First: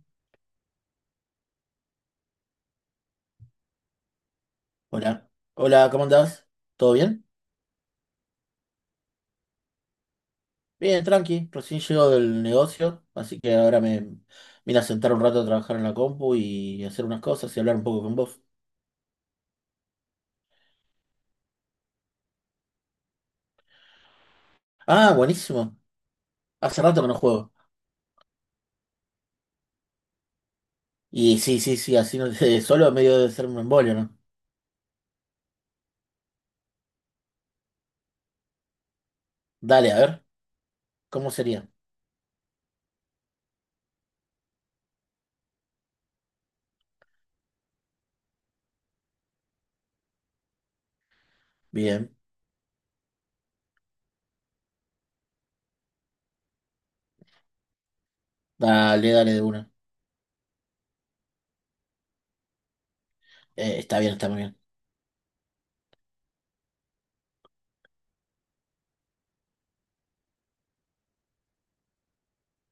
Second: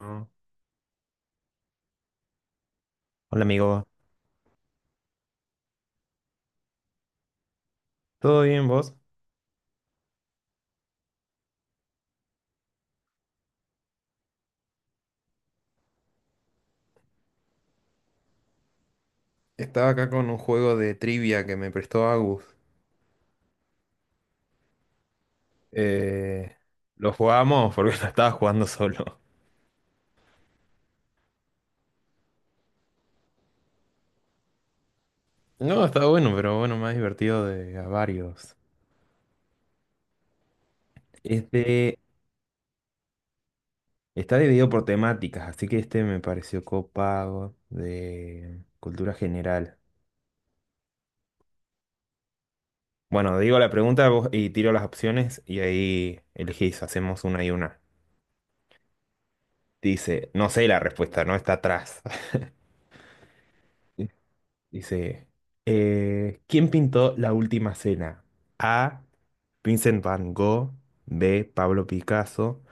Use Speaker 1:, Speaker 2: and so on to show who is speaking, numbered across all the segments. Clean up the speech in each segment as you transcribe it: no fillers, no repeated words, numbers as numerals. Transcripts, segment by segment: Speaker 1: Mm. Hola amigo.
Speaker 2: Hola, hola, ¿cómo andás? ¿Todo bien?
Speaker 1: ¿Todo bien vos?
Speaker 2: Bien, tranqui, recién llego del negocio, así que ahora me vine a sentar un rato a trabajar en la compu y hacer unas cosas y hablar un poco con vos.
Speaker 1: Estaba acá con un juego de trivia que me prestó Agus.
Speaker 2: Ah, buenísimo,
Speaker 1: Eh,
Speaker 2: hace rato que
Speaker 1: lo
Speaker 2: no juego.
Speaker 1: jugamos porque lo estaba jugando solo.
Speaker 2: Y sí, sí, sí, así no te, solo medio de ser un embolio, ¿no?
Speaker 1: No, está bueno, pero bueno, más divertido de a varios.
Speaker 2: Dale, a ver, ¿cómo sería?
Speaker 1: este Está dividido por temáticas, así que este me pareció copado de cultura general.
Speaker 2: Bien,
Speaker 1: Bueno, digo la pregunta vos- y tiro las opciones y ahí elegís, hacemos una y una.
Speaker 2: dale, dale de una.
Speaker 1: Dice, no sé la respuesta, no está atrás.
Speaker 2: Está bien, está muy bien.
Speaker 1: Dice, ¿quién pintó La Última Cena? A. Vincent Van Gogh, B. Pablo Picasso,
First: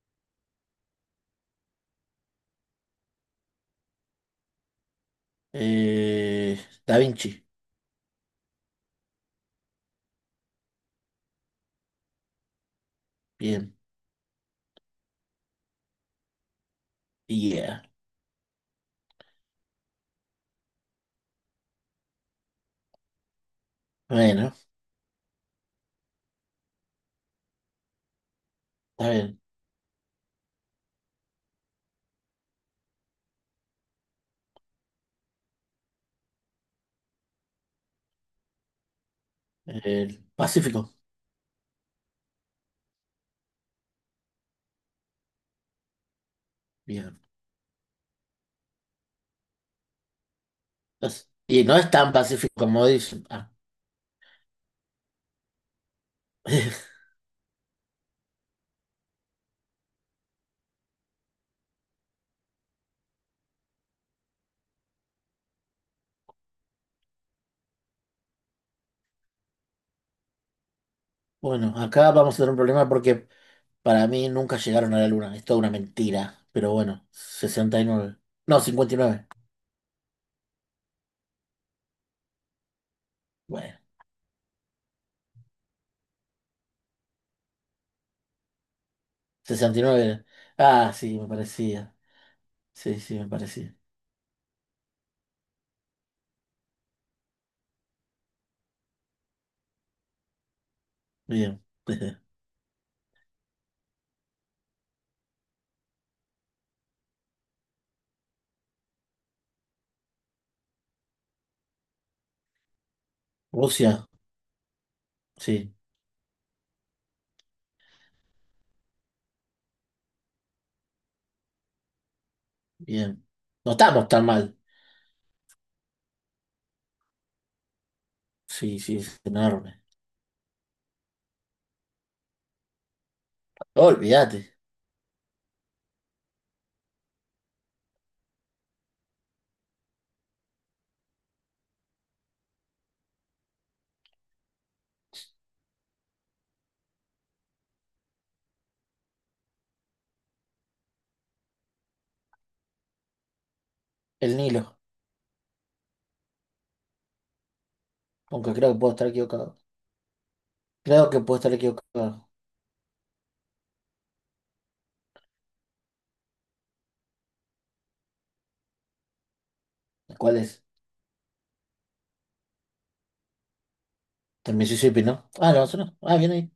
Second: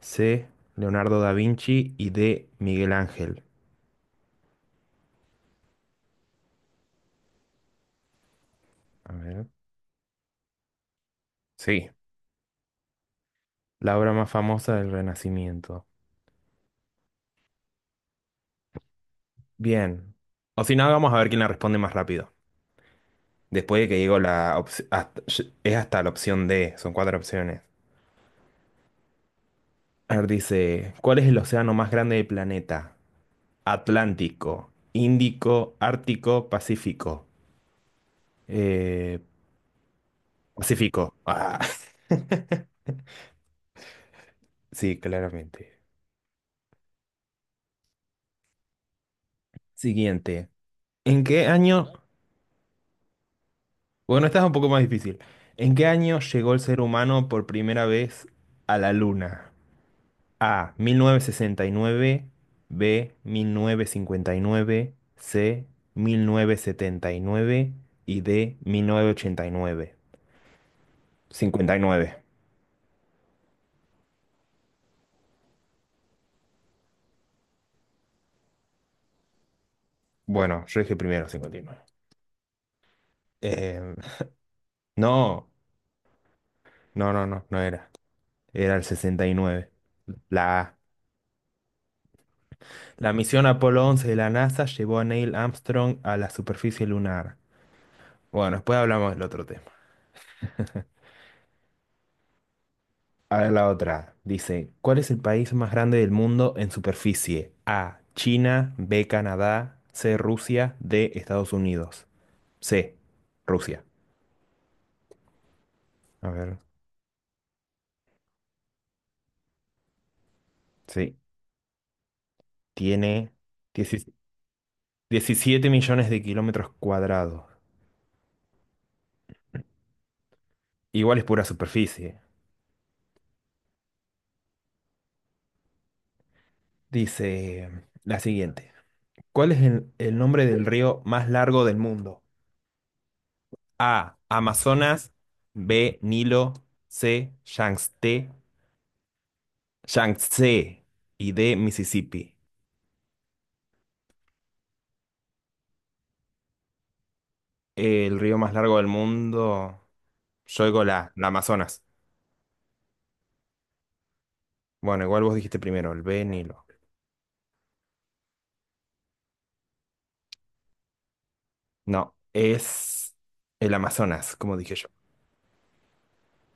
Speaker 1: C. Leonardo da Vinci y D. Miguel Ángel.
Speaker 2: Eh, Da Vinci,
Speaker 1: A ver. Sí,
Speaker 2: bien,
Speaker 1: la obra más famosa del Renacimiento.
Speaker 2: yeah.
Speaker 1: Bien. O si no, vamos a ver quién la responde más rápido. Después de que digo
Speaker 2: Bueno,
Speaker 1: la opción, es hasta la opción D, son cuatro opciones.
Speaker 2: está bien.
Speaker 1: A ver, dice, ¿cuál es el océano más grande del planeta? Atlántico, Índico, Ártico, Pacífico. Eh,
Speaker 2: El Pacífico,
Speaker 1: Pacífico. Ah, sí, claramente.
Speaker 2: bien.
Speaker 1: Siguiente. ¿En
Speaker 2: Es-
Speaker 1: qué
Speaker 2: Y no es
Speaker 1: año?
Speaker 2: tan pacífico como dicen. Ah,
Speaker 1: Bueno, esta es un poco más difícil. ¿En qué año llegó el ser humano por primera vez a la Luna? A. 1969. B. 1959. C. 1979. Y D. 1989.
Speaker 2: Bueno,
Speaker 1: Cincuenta y
Speaker 2: acá
Speaker 1: nueve.
Speaker 2: vamos a tener un problema porque para mí nunca llegaron a la luna. Es toda una mentira. Pero bueno, sesenta y nueve. No, cincuenta y nueve.
Speaker 1: Bueno, yo dije primero 59.
Speaker 2: Bueno,
Speaker 1: Eh, no, no era. Era el 69.
Speaker 2: 69 era.
Speaker 1: La A.
Speaker 2: Ah, sí, me parecía. Sí,
Speaker 1: La
Speaker 2: sí, me
Speaker 1: misión
Speaker 2: parecía.
Speaker 1: Apolo 11 de la NASA llevó a Neil Armstrong a la superficie lunar. Bueno, después hablamos del otro tema.
Speaker 2: Bien.
Speaker 1: A ver la otra. Dice, ¿cuál es el país más grande del mundo en superficie? A, China, B, Canadá, C, Rusia, D, Estados Unidos. C, Rusia.
Speaker 2: Rusia, sí,
Speaker 1: A ver, sí.
Speaker 2: bien.
Speaker 1: Tiene
Speaker 2: No estamos
Speaker 1: 17
Speaker 2: tan mal.
Speaker 1: 17 millones de kilómetros cuadrados.
Speaker 2: Sí, sí, es enorme.
Speaker 1: Igual es pura superficie.
Speaker 2: Olvídate.
Speaker 1: Dice la siguiente. ¿Cuál es el nombre del río más largo del mundo? A. Amazonas. B. Nilo. C. Yangtze. Yangtze. Y D. Mississippi.
Speaker 2: El Nilo,
Speaker 1: El río más
Speaker 2: aunque creo
Speaker 1: largo
Speaker 2: que
Speaker 1: del
Speaker 2: puedo estar equivocado.
Speaker 1: mundo. Yo digo
Speaker 2: Creo
Speaker 1: la,
Speaker 2: que
Speaker 1: la
Speaker 2: puedo estar
Speaker 1: Amazonas.
Speaker 2: equivocado.
Speaker 1: Bueno, igual vos dijiste primero, el B. Nilo.
Speaker 2: ¿Cuál es?
Speaker 1: No, es el Amazonas,
Speaker 2: El
Speaker 1: como dije yo.
Speaker 2: Mississippi, ¿no? Ah, no, eso no. Ah, bien ahí.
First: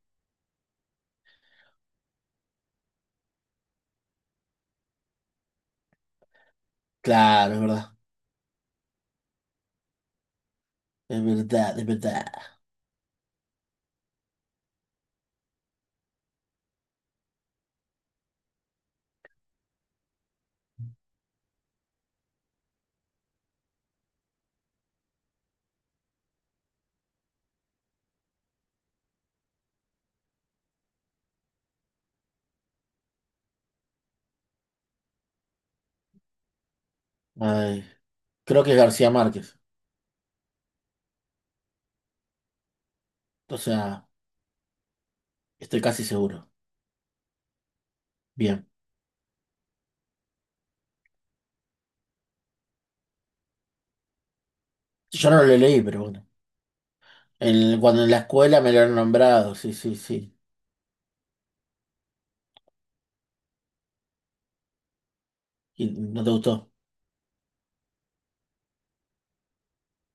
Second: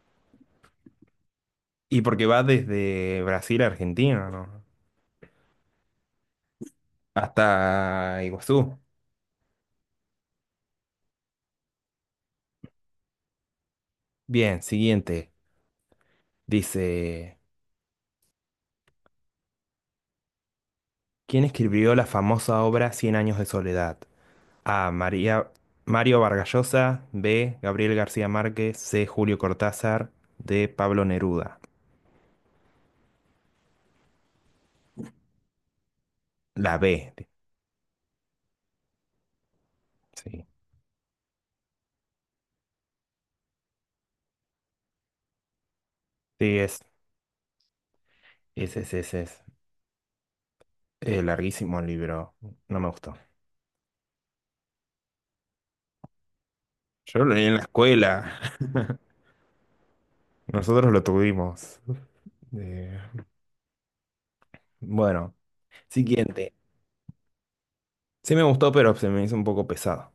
Speaker 1: Y porque va desde Brasil a Argentina, ¿no?
Speaker 2: Claro, es verdad,
Speaker 1: Hasta Iguazú.
Speaker 2: es verdad, es verdad.
Speaker 1: Bien, siguiente. Dice, ¿quién escribió la famosa obra Cien años de soledad? A. María, Mario Vargas Llosa. B. Gabriel García Márquez. C. Julio Cortázar. D. Pablo Neruda. La B.
Speaker 2: Ay, creo que es García Márquez,
Speaker 1: Sí.
Speaker 2: o sea, estoy casi seguro.
Speaker 1: Sí,
Speaker 2: Bien,
Speaker 1: es. Larguísimo el libro. No me gustó.
Speaker 2: yo no lo leí, pero bueno.
Speaker 1: Yo lo leí en la
Speaker 2: El- cuando en la
Speaker 1: escuela.
Speaker 2: escuela me lo han nombrado, sí, sí, sí.
Speaker 1: Nosotros lo tuvimos. Eh, bueno,
Speaker 2: Y no te
Speaker 1: siguiente.
Speaker 2: gustó.
Speaker 1: Sí me gustó, pero se me hizo un poco pesado.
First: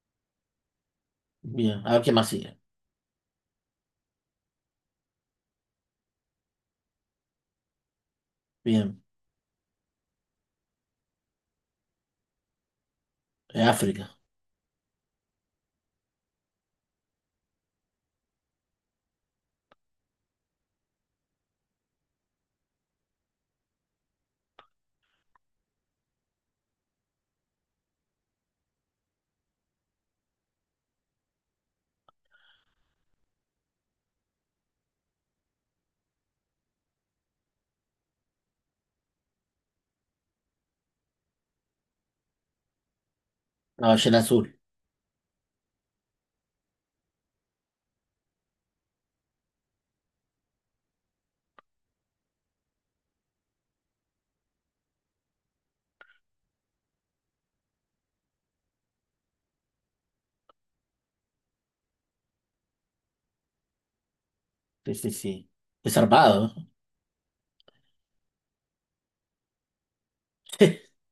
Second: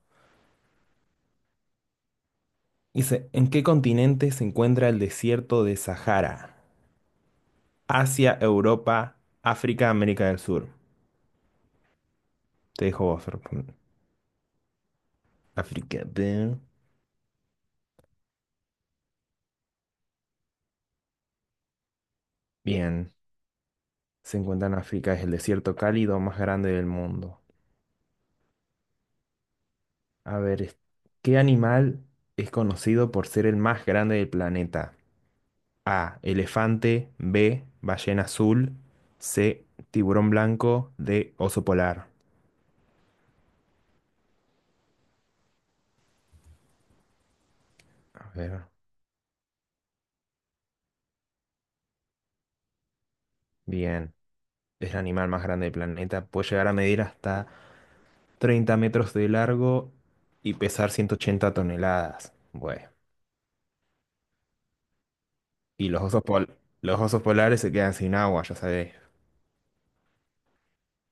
Speaker 2: Bien, a ver qué más sigue.
Speaker 1: Dice, ¿en qué continente se encuentra el desierto de Sahara? Asia,
Speaker 2: Bien,
Speaker 1: Europa, África, América del Sur. Te dejo vos.
Speaker 2: África,
Speaker 1: África, bien. Bien, se encuentra en África, es el desierto cálido más grande del mundo. A ver, es- ¿Qué animal es conocido por ser el más grande del planeta? A, elefante, B, ballena azul, C, tiburón blanco, D, oso polar.
Speaker 2: la ballena azul.
Speaker 1: A ver, bien, es el animal más grande del planeta, puede llegar a medir hasta 30 metros de largo y pesar 180 toneladas. Bueno,
Speaker 2: Sí, sí, sí.
Speaker 1: y
Speaker 2: Es zarpado, ¿no?
Speaker 1: los osos polares se quedan sin agua, ya sabes.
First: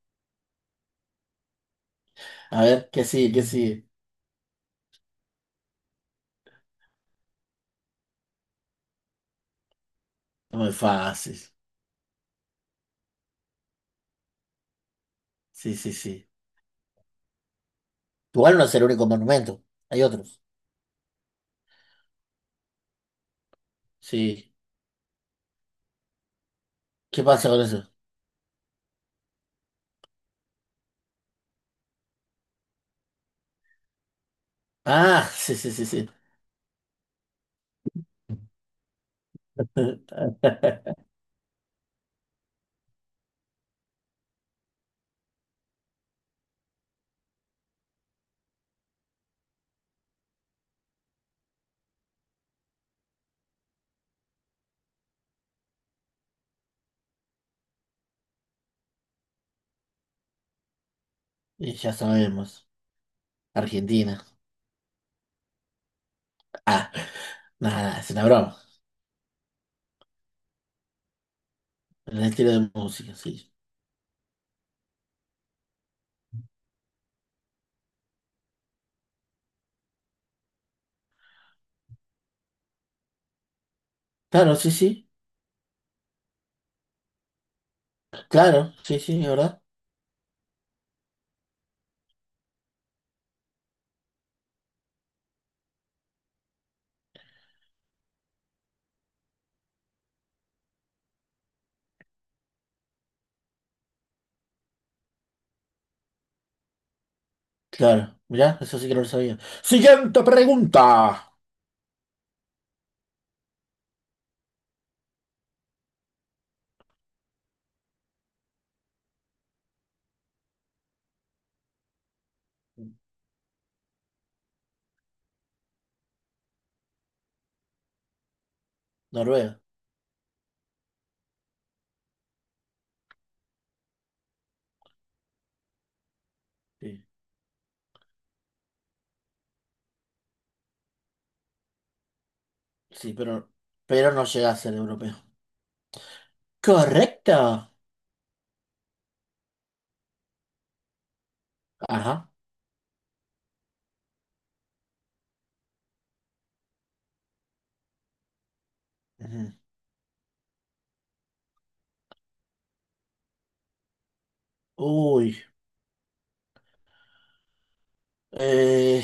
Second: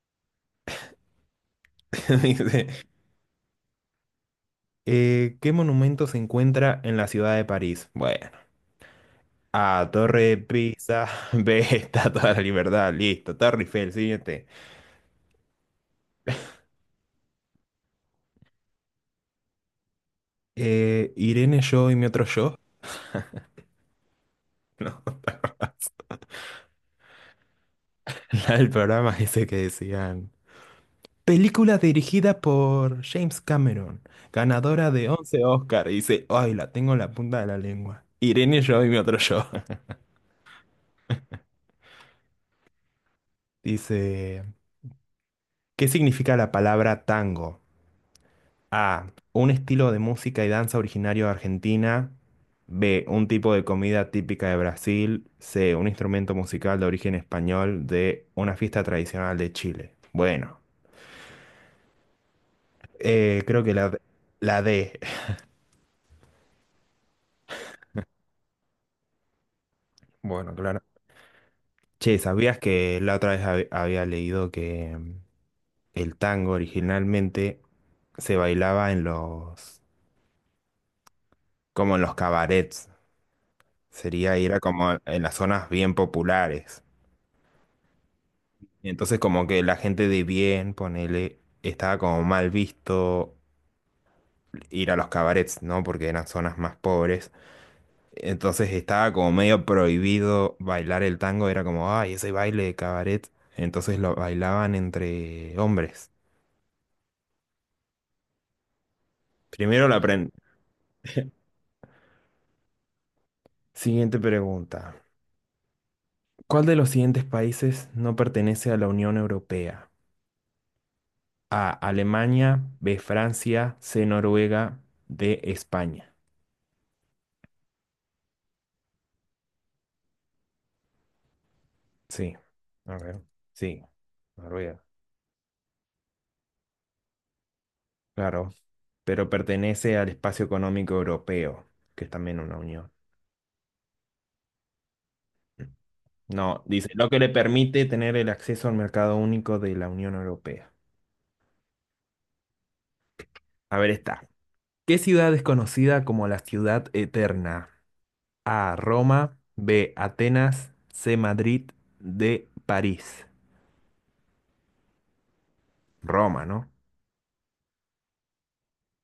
Speaker 1: Me
Speaker 2: A
Speaker 1: dice,
Speaker 2: ver, ¿qué sigue? ¿Qué sigue?
Speaker 1: ¿qué monumento se encuentra en la ciudad de París? Bueno, A, Torre de
Speaker 2: No muy
Speaker 1: Pisa,
Speaker 2: fácil.
Speaker 1: B, Estatua de la Libertad, listo, Torre Eiffel, siguiente.
Speaker 2: Sí, sí, sí. Igual no es el único monumento. Hay otros.
Speaker 1: Irene, yo y mi otro yo.
Speaker 2: Sí.
Speaker 1: No,
Speaker 2: ¿Qué pasa con eso?
Speaker 1: la del programa ese que decían. Película dirigida por James Cameron, ganadora de
Speaker 2: Ah,
Speaker 1: once
Speaker 2: sí, sí, sí,
Speaker 1: Oscar. Y
Speaker 2: sí.
Speaker 1: dice, ay, la tengo en la punta de la lengua. Irene, yo y mi otro yo. Dice, ¿qué significa la palabra tango? A. Un estilo de música y danza originario de Argentina. B. Un tipo de comida típica de Brasil. C. Un instrumento musical de origen español. D. Una fiesta tradicional de Chile. Bueno,
Speaker 2: Y ya sabemos,
Speaker 1: creo que
Speaker 2: Argentina.
Speaker 1: la D.
Speaker 2: Ah, nada, nada, es una broma.
Speaker 1: Bueno, claro. Che,
Speaker 2: El estilo
Speaker 1: ¿sabías
Speaker 2: de
Speaker 1: que
Speaker 2: música,
Speaker 1: la otra vez
Speaker 2: sí.
Speaker 1: había leído que el tango originalmente se bailaba en como en los cabarets? Sería ir
Speaker 2: Claro,
Speaker 1: a
Speaker 2: sí,
Speaker 1: como
Speaker 2: sí.
Speaker 1: en las zonas bien populares.
Speaker 2: Claro,
Speaker 1: Y
Speaker 2: sí,
Speaker 1: entonces
Speaker 2: sí, ¿es
Speaker 1: como
Speaker 2: verdad?
Speaker 1: que la gente de bien, ponele, estaba como mal visto ir a los cabarets, ¿no? Porque eran zonas más pobres. Entonces estaba como medio prohibido bailar el tango, era como, ay, ese baile de cabaret. Entonces lo bailaban entre hombres.
Speaker 2: Claro, mirá, eso sí que no lo sabía.
Speaker 1: Primero la
Speaker 2: Siguiente
Speaker 1: apren-
Speaker 2: pregunta.
Speaker 1: Siguiente pregunta. ¿Cuál de los siguientes países no pertenece a la Unión Europea? A, Alemania, B, Francia, C, Noruega, D, España.
Speaker 2: Noruega.
Speaker 1: Sí. A ver. Sí. Noruega.
Speaker 2: Sí,
Speaker 1: Claro, pero pertenece al espacio económico europeo, que es también una unión.
Speaker 2: sí, pero no llega a ser europeo.
Speaker 1: No, dice, lo que le
Speaker 2: Correcto.
Speaker 1: permite tener el acceso al mercado único de la Unión Europea.
Speaker 2: Ajá.
Speaker 1: A ver, está. ¿Qué ciudad es conocida como la ciudad eterna? A, Roma,
Speaker 2: Ujú.
Speaker 1: B, Atenas, C, Madrid, D, París.
Speaker 2: Uy,
Speaker 1: Roma, ¿no?
Speaker 2: eh,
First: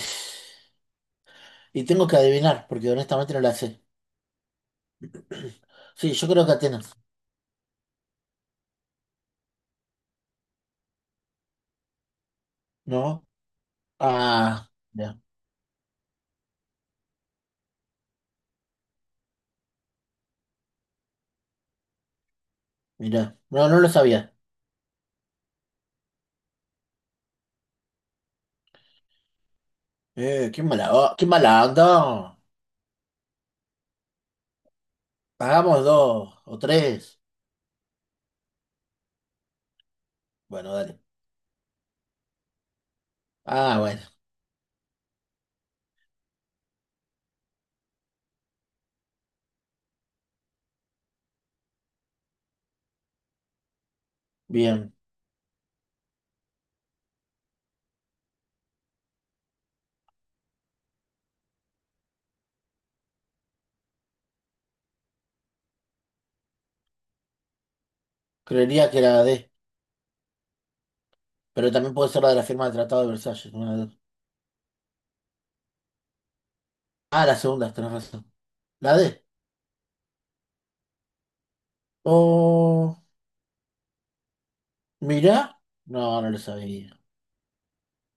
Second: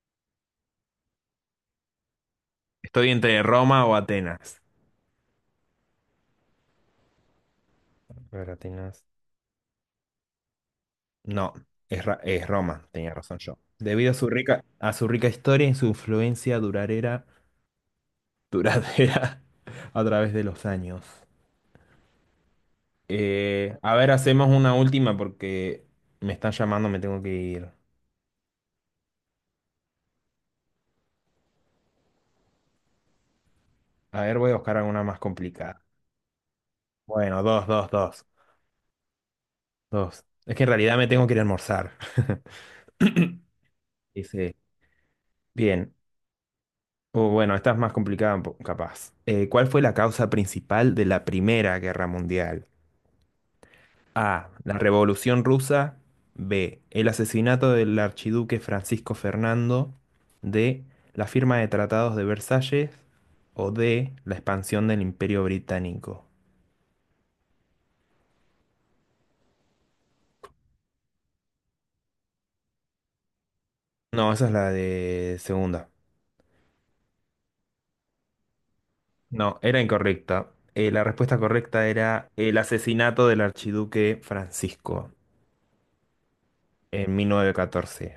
Speaker 2: y tengo que adivinar, porque
Speaker 1: Estoy
Speaker 2: honestamente no
Speaker 1: entre
Speaker 2: la sé.
Speaker 1: Roma o Atenas.
Speaker 2: Sí, yo creo que Atenas.
Speaker 1: A ver, Atenas. No, es Roma, tenía
Speaker 2: ¿No?
Speaker 1: razón yo. Debido a
Speaker 2: Ah,
Speaker 1: a su
Speaker 2: mirá,
Speaker 1: rica historia y su influencia duradera a través de los años.
Speaker 2: mira. No, no lo
Speaker 1: A ver,
Speaker 2: sabía.
Speaker 1: hacemos una última porque me están llamando, me tengo que ir.
Speaker 2: Qué mala, o- qué mala onda.
Speaker 1: A ver, voy a buscar alguna más complicada.
Speaker 2: Pagamos dos o tres.
Speaker 1: Bueno, dos. Es que en
Speaker 2: Bueno,
Speaker 1: realidad
Speaker 2: dale.
Speaker 1: me tengo que ir a almorzar.
Speaker 2: Ah, bueno,
Speaker 1: Dice, bien. O bueno, esta es más complicada, capaz. ¿Cuál fue la causa principal de la Primera Guerra Mundial? A. La
Speaker 2: bien.
Speaker 1: Revolución Rusa. B. El asesinato del archiduque Francisco Fernando. D. La firma de tratados de Versalles. O D. La expansión del Imperio Británico.
Speaker 2: Creería que era la D, pero también puede ser la de la firma del Tratado de Versalles. Una de-
Speaker 1: No, esa es la de segunda.
Speaker 2: Ah, la segunda, tenés razón. La D.
Speaker 1: No, era incorrecta. La respuesta correcta era el
Speaker 2: Oh,
Speaker 1: asesinato del archiduque Francisco
Speaker 2: mirá. No, no lo sabía.
Speaker 1: en 1914.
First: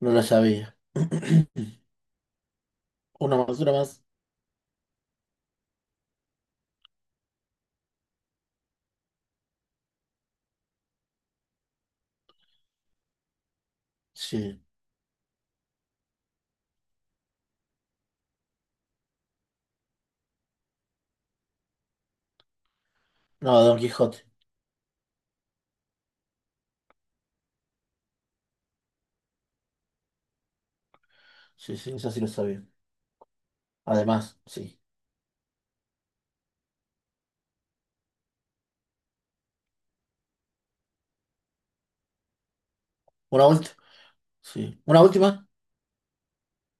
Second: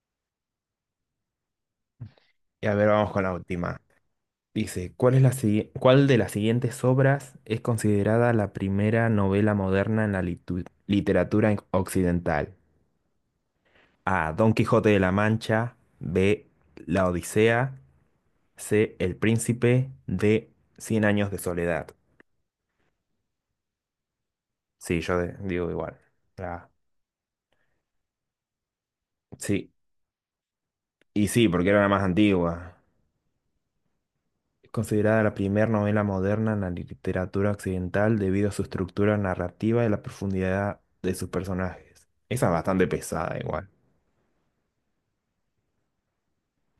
Speaker 2: No lo sabía.
Speaker 1: Y a ver, vamos con la
Speaker 2: Una más, una
Speaker 1: última.
Speaker 2: más.
Speaker 1: Dice, ¿cuál de las siguientes obras es considerada la primera novela moderna en la literatura occidental? A. Don
Speaker 2: Sí.
Speaker 1: Quijote de la Mancha. B. La Odisea. C. El Príncipe. D. Cien años de soledad.
Speaker 2: No, Don Quijote.
Speaker 1: Sí, digo igual. Ah, sí, y sí, porque
Speaker 2: Sí,
Speaker 1: era la
Speaker 2: sí,
Speaker 1: más
Speaker 2: eso sí lo sabía.
Speaker 1: antigua.
Speaker 2: Además,
Speaker 1: Es
Speaker 2: sí.
Speaker 1: considerada la primera novela moderna en la literatura occidental debido a su estructura narrativa y la profundidad de sus personajes. Esa es bastante pesada
Speaker 2: Una
Speaker 1: igual.
Speaker 2: última. Sí. Una última.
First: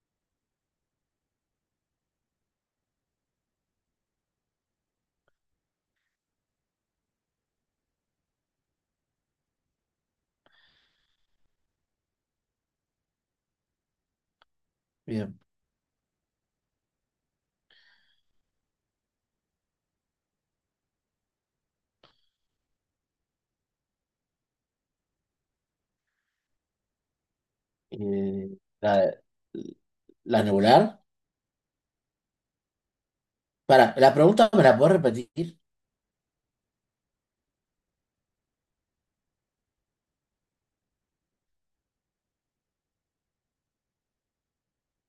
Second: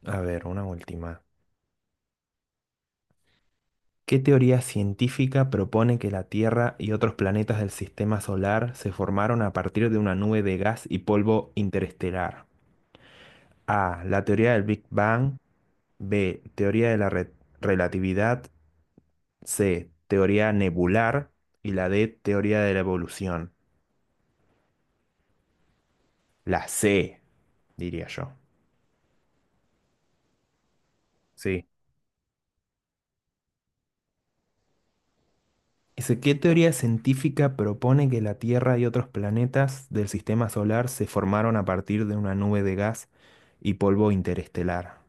Speaker 1: A ver, una última. ¿Qué teoría científica propone que la Tierra y otros planetas del sistema solar se formaron a partir de una nube de gas y polvo interestelar? A. La teoría del Big Bang.
Speaker 2: Bien.
Speaker 1: B. Teoría de la relatividad. C. Teoría nebular. Y la D. Teoría de la evolución. La C, diría yo.
Speaker 2: Eh, la, la nebular.
Speaker 1: Sí.
Speaker 2: Para, la pregunta me la puedo repetir.
Speaker 1: Ese, ¿qué teoría científica propone que la Tierra y otros planetas del sistema solar se formaron a partir de una nube de gas y polvo interestelar?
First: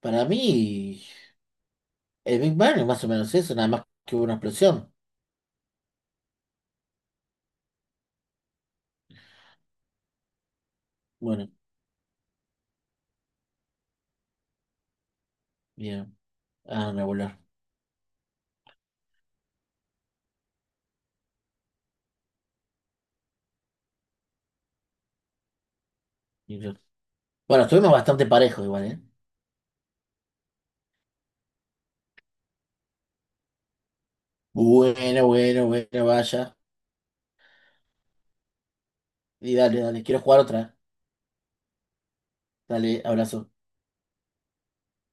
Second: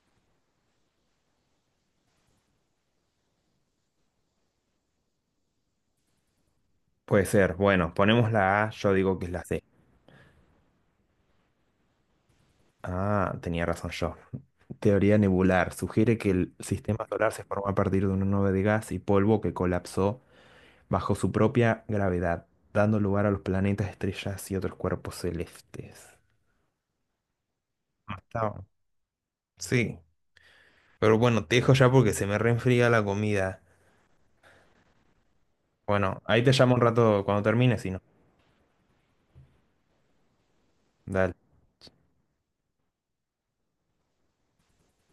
Speaker 2: Para mí, el Big Bang es más o menos eso, nada más que hubo una explosión.
Speaker 1: Puede ser, bueno, ponemos la A, yo digo que es la C.
Speaker 2: Bueno,
Speaker 1: Ah, tenía razón yo. Teoría nebular
Speaker 2: bien.
Speaker 1: sugiere que el
Speaker 2: Ah, me
Speaker 1: sistema solar
Speaker 2: volar.
Speaker 1: se formó a partir de una nube de gas y polvo que colapsó bajo su propia gravedad, dando lugar a los planetas, estrellas y otros cuerpos celestes.
Speaker 2: Bueno, estuvimos
Speaker 1: Ah,
Speaker 2: bastante
Speaker 1: está.
Speaker 2: parejos igual, ¿eh?
Speaker 1: Sí, pero bueno, te dejo ya porque se me reenfría la comida.
Speaker 2: Bueno, bueno, bueno,
Speaker 1: Bueno, ahí te
Speaker 2: vaya.
Speaker 1: llamo un rato cuando termines y no.
Speaker 2: Y dale, dale, quiero jugar otra.
Speaker 1: Dale.
Speaker 2: Dale, abrazo.